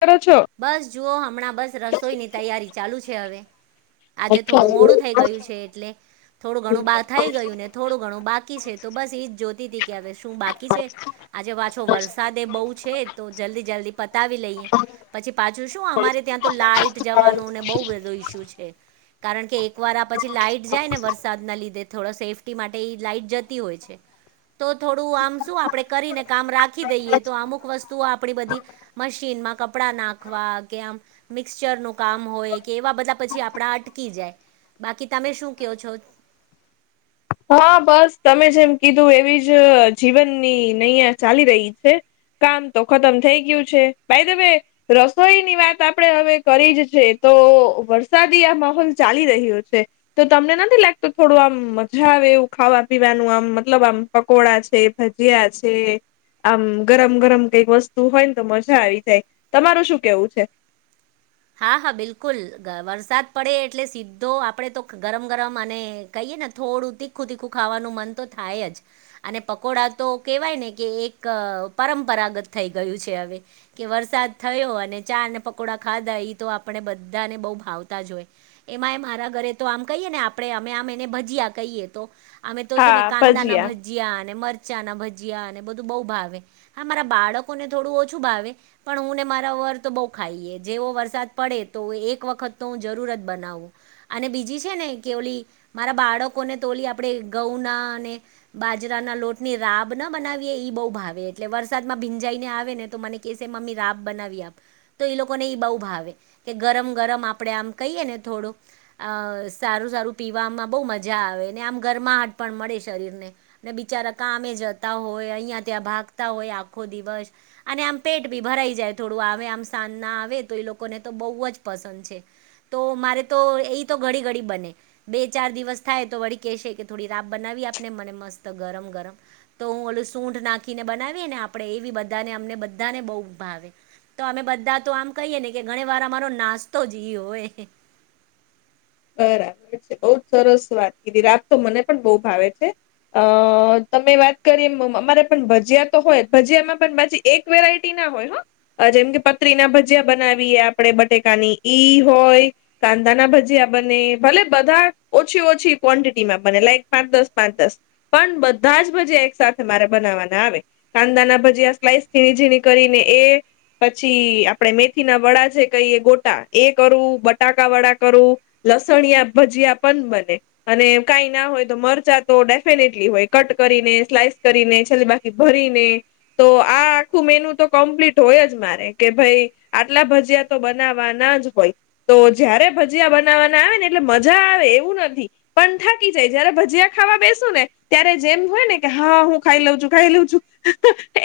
કરો છો. બસ જુઓ હમણાં બસ રસોઈની તૈયારી ચાલુ છે હવે. આજે થોડું મોડું થઈ ગયું છે એટલે થોડું ઘણું બહાર થઈ ગયું ને. થોડું ઘણું બાકી છે તો બસ ઈજ જોતી હતી કે હવે શું બાકી. બા છે આજે પાછો વરસાદ એ બહુ છે તો જલ્દી જલ્દી પતાવી લઈએ. પછી પાછું શું અમારે ત્યાં તો લાઈટ જવાનું અને બહું બધો ઈસ્યુ છે. કારણ કે એક વાર આ પછી લાઈટ જાય ને વરસા. સાદ ના લીધે થોડા સેફ્ટી માટે ઈ લાઈટ જતી હોય છે. તો થોડું આમ શું આપણે કરીને કામ રાખી દઈએ તો અમુક વસ્તુઓ આપણી બધી. મશીનમાં. કપડાં નાખવા કે આમ મિક્ચર નું કામ હોય કે એવા બધા પછી આપડા અટકી જાય. બાકી તમે શું કયો છો. હા બસ તમે જેમ કીધું એવી જ જીવનની નૈયા ચાલી રહી છે. કામ તો ખતમ થઈ ગયું છે બાયધવે. રસોઈની વાત આપડે હવે કરી જ છે તો વરસાદી આ માહોલ ચાલી રહ્યો છે. તો તમને નથી લાગતું થોડું આમ. આવે એવું ખાવા પીવાનું આમ મતલબ આમ પકોડા છે ભજીયા છે. આમ ગરમ ગરમ કઈક વસ્તુ હોય ને તો મજા આવી જાય તમારુ શું કેવું છે. હા હા બિલકુલ વરસાદ પડે એટલે સીધો આપણે તો ગરમ ગરમ અને. કહીએ ને થોડું તીખું તીખું ખાવાનું મન તો થાય જ. અને પકોડા તો કેહેવાય ને કે એક પરંપરાગત થઈ ગયું છે હવે. કે વરસાદ થયો અને ચા અને પકોડા ખાધા ઈ તો આપણે બધાને બઉ ભાવતા જ હોય. એમાં એ મારા ઘરે તો આમ કહીએ ને આપણે અમે આમ એને ભજીયા કહીએ તો. અમે તો છે ને કાંદાના ભજીયા અને મરચાંના ભજીયા અને બધું બહુ ભાવે. હા મારા બાળકો ને થોડું ઓછું ભાવે પણ હું ને મારા વર તો બઉ ખાઈએ. જેવો વરસાદ પડે તો એક વખત તો હું જરૂર જ બનાવું. અને બીજી છે ને કે ઓલી મારા બાળકોને તો ઓલી આપણે ગઉં ના અને. બાજરાના લોટની રાબ ના બનાવીએ ઈ બહુ ભાવે એટલે વરસાદમાં ભીંજાઈને આવે ને તો મને. કેસે મને રાબ બનાવી આપ તો એ લોકો. લોકોને એ બહુ ભાવે કે ગરમ ગરમ આપડે આમ કહીએ ને થોડું. અ સારું સારું પીવામાં બહુ મજા આવે આમ ગરમા હાટ પણ મળે શરીરને. અને બિચારા કામે જતા હોય અહિયાં ત્યાં ભાગતા હોય આખો દિવસ. અને આમ પેટ ભી ભરાઈ જાય થોડું આવે આમ સાંજ ના આવે તો એ લોકોને તો બહુ જ પસંદ છે. તો મારે તો ઈ તો ઘડી ઘડી બને. બે ચાર દિવસ થાય તો વળી કહેશે કે થોડીક રાબ બનાવી આપ ને મને મસ્ત ગરમ-ગરમ. તો હું ઓલું સૂંઠ નાખીને બનાવીએ ને આપણે એવી બધાને અમને બધાને બહુ ભાવે. તો અમે બધા તો આમ કહીએ ને કે ઘણીવાર અમારો નાસ્તો જ ઈ હોય. બરાબર છે. બઉ જ સરસ વાત કીધી. રાબ તો મને પણ બઉ ભાવે છે. અહ તમે વાત કરી એમ અમારે પણ ભજીયા તો હોય જ. ભજીયા માં પણ પછી એક વેરાયટી ના હોય હા. અહ જેમ કે પત્રી ના ભજીયા બનાવીએ આપણે બટેકાની ઈ હોય. કાંદા ના ભજીયા [unintelligible] મને ભલે બધા ઓછી-ઓછી ક્વોન્ટિટીમાં બને, લાઈક પાંચ દસ, પાંચ દસ. પણ બધા જ ભજીયા એક સાથે મારે બનાવવાના આવે. કાંદા ના ભજીયા સ્લાઈસ ઝીણી-ઝીણી કરીને એ પછી આપણેે મેથી ના વડા જે કહીએ ગોટા એ કરું, બટાકા વડા કરું લસણિયા ભજીયા પણ બને. અને કાંઈ ના હોય તો મરચા તો ડેફિનેટલી હોય, કટ કરીને સ્લાઈસ કરીને છેલ્લે બાક કી ભરીને તો આ આખું મેનુ તો કમ્પ્લીટ હોય જ મારે, કે ભઈ આટલા ભજીયા તો બનાવવાના જ હોય. તો જયારે ભજીયા બન નાવવાના આવે ને એટલે મજા આવે એવું નથી, પણ થાકી જાય, જયારે ભજીયા ખાવા બેસુ ને ત્યારે જેમ હોય ને કે હા હું ખાઈ લઉં છું, ખાઈ લઉં છું,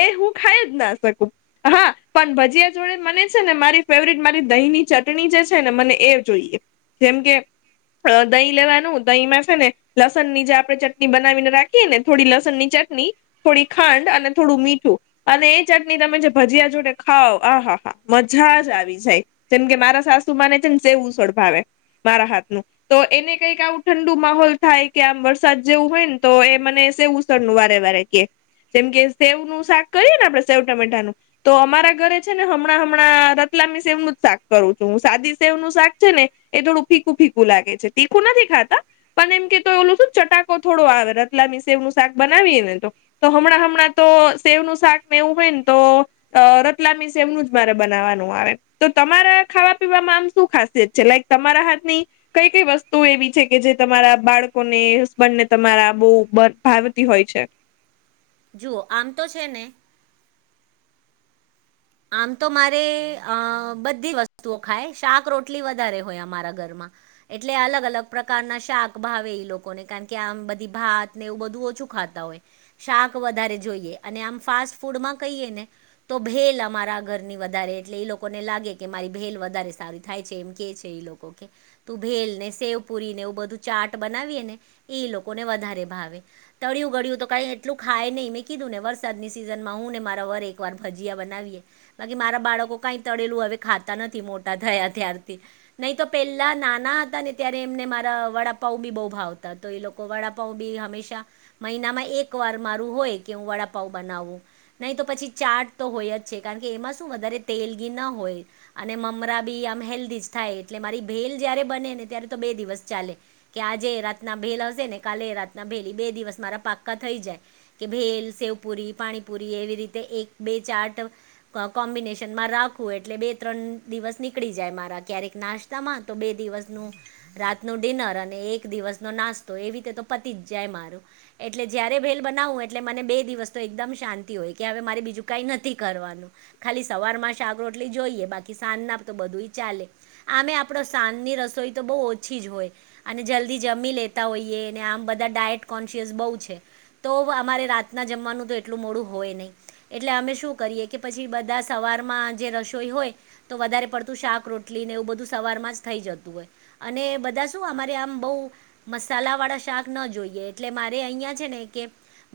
એ હું ખાઈ જ ના શકું. હા. પણ ભજીયા જોડે મને છે ને મારી ફેવરિટ મારી દહીંની ચટણી જે છે ને મને એ જોઈએ. જેમ કે દહીં લેવાનું, દહીંમાં છે ને લસણ ની જે આપણે ચટણી બનાવીને રાખીએ ને, થોડી લસણ ની ચટણી. થોડી ખાંડ અને થોડું મીઠું અને એ ચટણી તમે જે ભજીયા જોડે ખાઓ, આહા-આહા! મજા જ આવી જાય. જેમ કે મારા સાસુમાંને છે ને સેવ ઉસળ ભાવે મારા હાથ નુ. તો એને કંઈક આવું ઠંડુ માહોલ થાય કે આમ વરસાદ જેવું હોય ને તો એ મને સેવ ઉસ નું વારે-વારે કહે. જેમ કે સેવ નું શાક કરીએ ને આપડણે સેવ ટમેટાનું તો અમારા ઘરે છે ને હમણાં-હમણાં રતલામી સેવનું જ શાક કરું છું. હું સાદી સેવનું શાક છે ને એ થોડુંક ફીકું-ફીકું લાગે છે. તીખું નથી ખાતા પણ એમ કે તોય ઓલું શું ચટાકો થોડો આવે, રતલામી સેવ નું શાક બનાવીએ ને તો. તો હમણાં-હમણાં તો સેવનું શાક ને એવું હોય ને તો અહ રતલામી સેવ નું જ મારે બનાવવાનું આવે. તો તમારા ખાવા પીવામાં આમ શું ખાસિયત છે? લાઈક તમારા હાથની કંઈ-કંઈ વસ્તુ એવી છે કે જે તમારા બાળકો ને, હસબન્ડ ને તમારા બહુ બ ભાવતી હોય છે? જુઓ આમ તો છે ને આમ તો મારે અહ બધી જ વસ્તુઓ ખાય. શાક રોટલી વધારે હોય અમારા ઘરમાં. એટલે અલગ-અલગ પ્રકારના શાક ભાવે ઈ લોકોને. કારણ કે આમ બધી ભાત ને એવું બધું ઓછું ખાતા હોય. શાક વધારે જોઈએ. અને આમ ફાસ્ટ ફૂડમાં કહીએ ને તો ભેલ મારા ઘરની વધારે એટલે ઈ લોકોને લાગે કે મારી ભેલ વધારે સારી થાય છે એમ કે છે ઈ લોકો કે તું ભેલ, ને સેવ પુરી ને એવું બધું ચાટ બનાવીએ ને એ ઈ લોકોને વધારે ભાવે. તળિયું ગળ્યું તો કાંઈ એટલું ખાય નહીં. મેં કીધું ને વરસાદની સિઝનમાં હું ને મારા વર એકવાર ભજીયા બનાવીએ. બાકી મારા બાળકો કાંઈ તળેલું હવે ખાતા નથી મોટા થયા ત્યારથી. નહીં તો પેલા નાના હતા ને ત્યારે એમને મારા વડાપાઉ બી બહુ ભાવતા. તો ઈ લોકો વડાપાઉં બી હંમેશા, મહિનામાં એક વાર મારું હોય કે હું વડાપાઉં બનાવું. નહીં તો પછી ચાટ તો હોય જ છે, કારણ કે એમાં શું વધારે તેલ ગી ના હોય. અને મમરા બી આમ હેલ્ધી જ થાય, એટલે મારી ભેલ જયારે બને ને ત્યારે તો બે દિવસ ચાલે. કે આજે એ રાતના ભેલ હશે ને કાલે એ રાતના ભેલ, ઈ બે દિવસ મારા પાક્કા થઈ જાય. કે ભેલ, સેવપુરી, પાણીપુરી, એવી રીતે એક-બે ચાર્ટ ક કોમ્બિનેશન માં રાખવું, એટલે બે-ત્રણ દિવસ નીકળી જાય મારા. ક્યારેક નાસ્ તામાં તો બે દિવસનું રાત નુ ડિનર અને એક દિવસનો નાસ્તો એવી રીતે તો પતિ જ જાય મારું. એટલે જ્યારે ભેલ બનાવું એટલે મને બે દિવસ તો એકદમ શાંતિ હોય કે હવે મારે બીજું કંઈ નથી કરવા નું ખાલી સવાર માં શાક રોટલી જોઈએ બાકી સાંજ ના તો બધુંય ચાલે. આમે આપડો સાંજની રસોઈ તો બહુ ઓછી જ હોય. અને જલ્દી જમી લેતા હોઈએ અને આમ બધા ડાયટ કોન્શિયસ બહુ છે. તોવ અમારે રાતના જમવાનું તો એટલું મોડું હોય નહીં એટલે અમે શું કરીએ કે પછી બધા સવારમાં જે રસોઈ હોય તો વધારે પડતું શાક રોટલી ને એવું બધું સવાર માં જ થઈ જતું હોય. અને બધા શું અમારે આમ બઉ મસાલા વાળા શાક ન જોઈએ એટલે મારે અહિયાં છે ને કે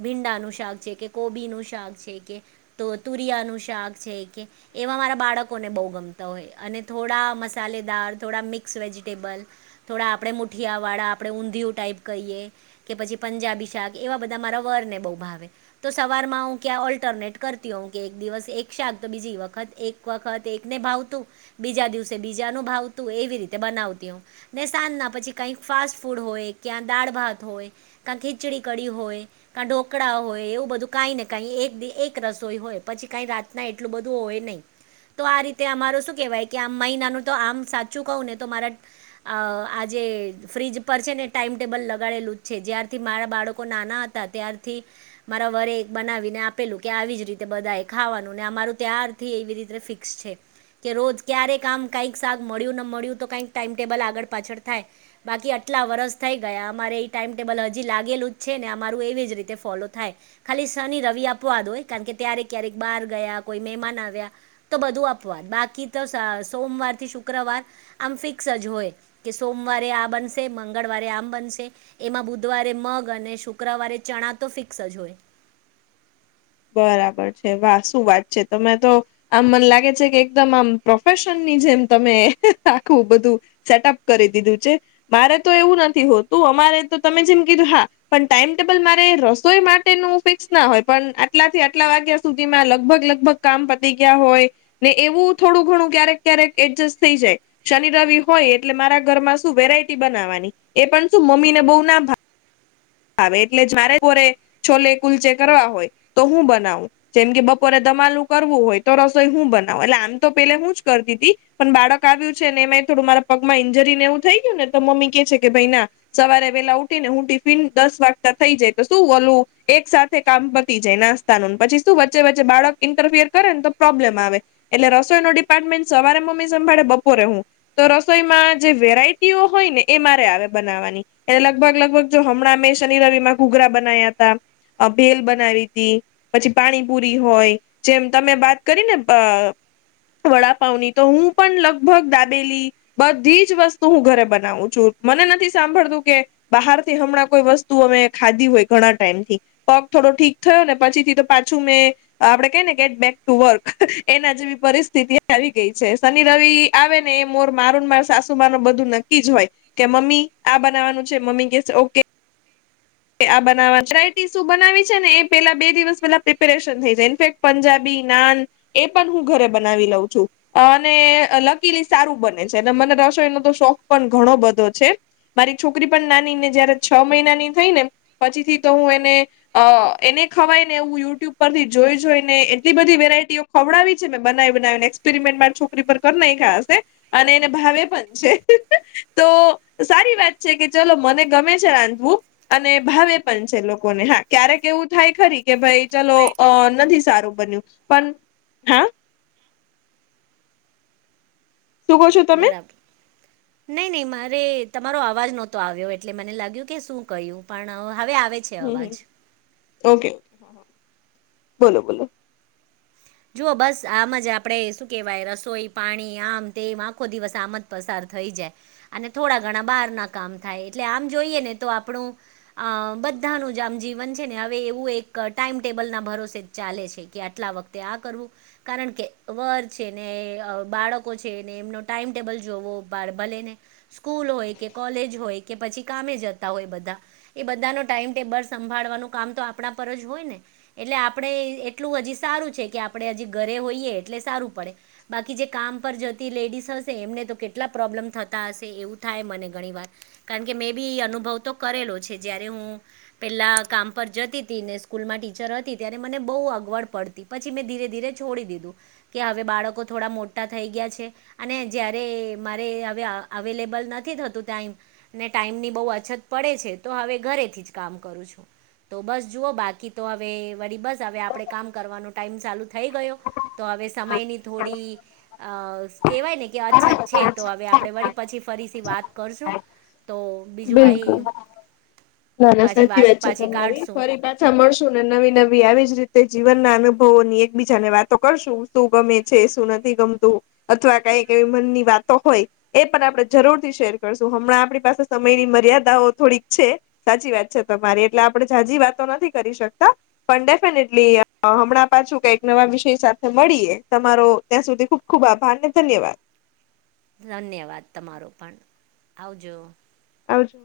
ભીંડાનું શાક છે કે, કોબી નું શાક છે કે, તો તુરિયાનું શાક છે કે એવા મારા બાળકોને બહુ ગમતા હોય અને થોડા મસાલેદાર થોડા મિક ક્સ વેજિટેબલ થોડા આપડે મુઠિયાવાળા આપડે ઊંધિયું ટાઈપ કહીએ. કે પછી પંજાબી શાક એવા બધા મારા વરને બહુ ભાવે. તો સવારમાં હુ કેયા ઓલ્ટરનેટ કરતી હોઉ. કે એક દિવસ એક શાક તો બીજી વખત એક વખત એકને ભાવતું બીજા દિવસે બીજા નું ભાવ તું એવી રીતે બનાવતી હઉ. ને સાંજના પછી કઈક ફાસ્ટ ફૂડ હોય, ક્યાં દાળ ભાત હોય કા ખીચડી કડી હોય, કા ઢોકળા હોય એવું બધું કાંઈ ને કાંઈ એક દી એક રસોઈ હોય. પછી કાંઈ રાતના એટલું બધું હોય નહીં. તો આ રીતે અમારો શું કેહેવાય કે આમ મહિનાનું તો આમ સાચું કહું ને તો મારા અ આજે ફ્રીજ પર છે ને ટાઈમટેબલ લગાડેલું જ છે જ્યારથી મારા બાળકો નાના હ તા ત્યારથી મારા વરે એક બનાવીને આપેલું કે આવી જ રીતે બધાય ખાવાનું ને અમારે ત્યારથી એવી રીતે ફિક્સ છે. કે રોજ ક્યારે કામ કઈક સાક મળ્યું ન મળ્યું તો કઈક ટાઈમ ટેબલ આગળ પાછળ થાય. બાકી આટલા વરસ થઈ ગયા અમારે એ ટાઈમટેબલ હજી લાગેલું જ છે ને અમારું એવી જ રીતે ફોલો થાય. ખાલી શની, રવિ અપવાદ હોય કારણ કે ત્યારેક ક્યારેક બહાર ગયા, કોઈ મહેમાન આવ્યા. તો બધું અપવાદ બાકી તો સા સોમવાર થી શુક્રવાર આમ ફિક્સ જ હોય. કે સોમવારે આ બનશે, મંગળવારે આમ બનશે એમાં બુધવારે મગ અને શુક્રવારે ચણા તો ફિક્સ જ હોય. બરાબર છે વાહ શું વાત છે તમે તો આમ મને લાગે છે કે એકદમ આમ પ્રોફેશનની જેમ તમે આખું બધું સેટઅપ કરી દીધું છે મારે તો એવું નથી હોતું અમારે તો તમે જેમ કીધું હા પન ટાઈમ ટેબલ મારે રસોઈ માટેનું ફિક્સ ના હોય પન આટલાથી આટલા વાગ્યા સુધીમાં લગભગ લગભગ કામ પતી ગયા હોય ને એવું થોડું ઘણું ક્યારેક ક્યારેક એડજસ્ટ થઈ જાય. શનિ, રવિ હોય એટલે મારા ઘર માં શું વેરાયટી બનાવવાની એ પણ શું મમ્મીને બહુ ના ભા ભાવે એટલે જ હોરે મારે છોલે કુલચે કરવા હોય તો હું બનાવું. જેમ કે બપોરે દમાલું કરવું હોય તો રસોઈ શું બનાવ એટલે આમ તો પેલે હું જ કરતી તી. પન બાળક આવ્યું છે ને એમાંય થોડું મારા પગમાં ઈન્જરી ને એવું થઈ ગ્યું ને તો મમ્મી કે છે કે ભઈ ના સવારે વેલા ઉઠી ને હું ટિફિન દસ વાગતા થઈ જાય તો શું ઓલું એક સાથે કામ પતી જાય નાસ્તાનુંન પછી શું વચ્ચે વચ્ચે બાળક ઇન્ટરફિયર કરે ને તો પ્રોબ્લેમ આવે એટલે રસોઈનો ડિપાર્ટમેન્ટ સવારે મમ્મી સંભાળે બપોરે હું તો રસોઈમાં જે વેરાયટીઓ હોય ને એ મારે આવે બનાવવાની એટલે લગભગ લગભગ જો હમણાં અમે શનિ રવિ માં ઘૂઘરા બનાયાતા, અ ભેલ બનાવી તી પછી પાણીપુરી હોય જેમ તમે બાત કરીને ભ વડાપાવની તો હું પણ લગભગ દાબેલી બધી જ વસ્તુ હું ઘરે બનાવું છું મને નથી સાંભળતું કે બહારથી હમણાં કોઈ વસ્તુ અમે ખાધી હોય ઘણા ટાઈમ થી પગ થોડો ઠીક થયો ને પછી થી તો પાછું મેં આપડે કઈ ને ગેટ બેક ટુ વર્ક એના જેવી પરિસ્થિતિ આવી ગઈ છે શનિ રવિ આવે ને એ મોર મારુંન માર સાસુમાનૂ બધું નક્કી જ હોય. કે મમ્મી આ બનાવાનું છે મમ્મી કે ઓકે આ બનાવા વેરાયટી શું બનાવી છે ને એ પેલા બે દિવસ પેલા પ્રિપેરેશન થઈ જાય ઇફેક્ટ પંજાબી, નાન એ પણ હું ઘરે બનાવી લઉં છું. અને લકીલી સારું બને છે અને મને રસોઈનો તો શોખ પણ ઘણો બધો છે. મારી છોકરી પણ નાની ને જયારે છ મહિનાની થઈ ને પછી થી તો હું એને અ એને ખવાય ને એવું યુટ્યુબ પરથી જોઈ જોઈ ને એટલી બધી વેરાયટીઓ ખવડાવી છે મેં બનાવી બનાવીને એક્પેરિમેન્ટ મારી છોકરી પર કર નાંયખા હશે અને એને ભાવે પણ છે તો સારી વાત છે કે ચલો મને ગમે છે રાંધવું અને ભાવે પણ છે લોકોને હા ક્યારેક એવું થાય ખરી કે ભાઈ ચલો અ નથી સારું બન્યું પણ હા શું કહો છો તમે બરાબર. નહી નહી મારે તમારો અવાજ નહતો આવ્યો એટલે મને લાગ્યું કે શું કહ્યું પણ હવે આવે છે હમ્મ અવાજ હમ્મ ઓકે બોલો બોલો જુઓ બસ આમ જ આપણે શું કેહેવાય રસોઈ પાણી આમ તેમ આખો દિવસ આમ જ પસાર થઈ જાય અને થોડા ઘણા બહાર ના કામ થાય એટલે આમ જોઈએ ને તો આપણું અ બધાનું જ આમ જીવન છે ને હવે એવું એક ટાઈમ ટેબલ ના ભરોસે જ ચાલે છે કે આટલા વખતે આ કરવું કારણ કે વર છે ને બાળકો છે ને એમનો ટાઈમટેબલ જોવો ભલેને સ્કૂલ હોય કે કોલેજ હોય કે પછી કામે જતા હોય બધા એ બધાનો ટાઈમ ટેબલ સંભાળવાનું કામ તો આપણા પર જ હોય ને એટલે આપણે એટલું હજી સારું છે કે આપણે હજી ઘરે હોઈએ એટલે સારું પડે. બાકી જે કામ પર જતી લેડીસ હશે એમને તો કેટલા પ્રોબ્લેમ થતા હશે એવું થાય મને ઘણી વાર. કારણ કે મેં બી અનુભવ તો કરેલો છે જય્યારે હું પહેલાં કામ પર જતી હતી ને સ્કૂલમાં ટીચર હતી ત્યારે મને બહુ અગવડ પડતી પછી મેં ધીરે ધીરે છોડી દીધું કે હવે બાળકો થોડા મોટા થઈ ગયા છે. અને જયારે મારે હવે અવેલેબલ નથી થતું ટાઈમ ને ટાઈમ ની બહુ અછત પડે છે તો હવે ઘરેથી જ કામ કરું છું. તો બસ જુઓ બાકી તો હવે વરી બસ હવે આપણેે કામ કરવાનું ટાઈમ ચાલુ થઈ ગયો તો હવે સમયની થોડી કહેવાય ને કે અછત છે તો હવે આપણે વરી પછી ફરીથી વાત કરશું તો બીજું બિલકુલ કાઈ ના ના સાચી વાત છે તમારી ફરી વાત સાંભળશું ને નવી નવી આવી જ રીતે જીવનના અનુભવો ની એકબીજા ને વાતો કરશું. શું ગમે છે શું નથી ગમતું અથવા કઈક એવી મનની વાતો હોય એ પણ આપણે જરૂરથી શેર કરશું હમણાં આપણી પાસે સમયની મર્યાદાઓ થોડીક છે. સાચી વાત છે તમારી એટલે આપણે જાજી વાતો નથી કરી શકતા. પણ ડેફિનેટલી હમણાં પાછું કઈક નવા વિષય સાથે મળીએ તમારો ત્યાં સુધી ખૂબ ખૂબ આભારને ધન્યવાદ. ધન્યવાદ તમારો પણ આવજો. આવજો.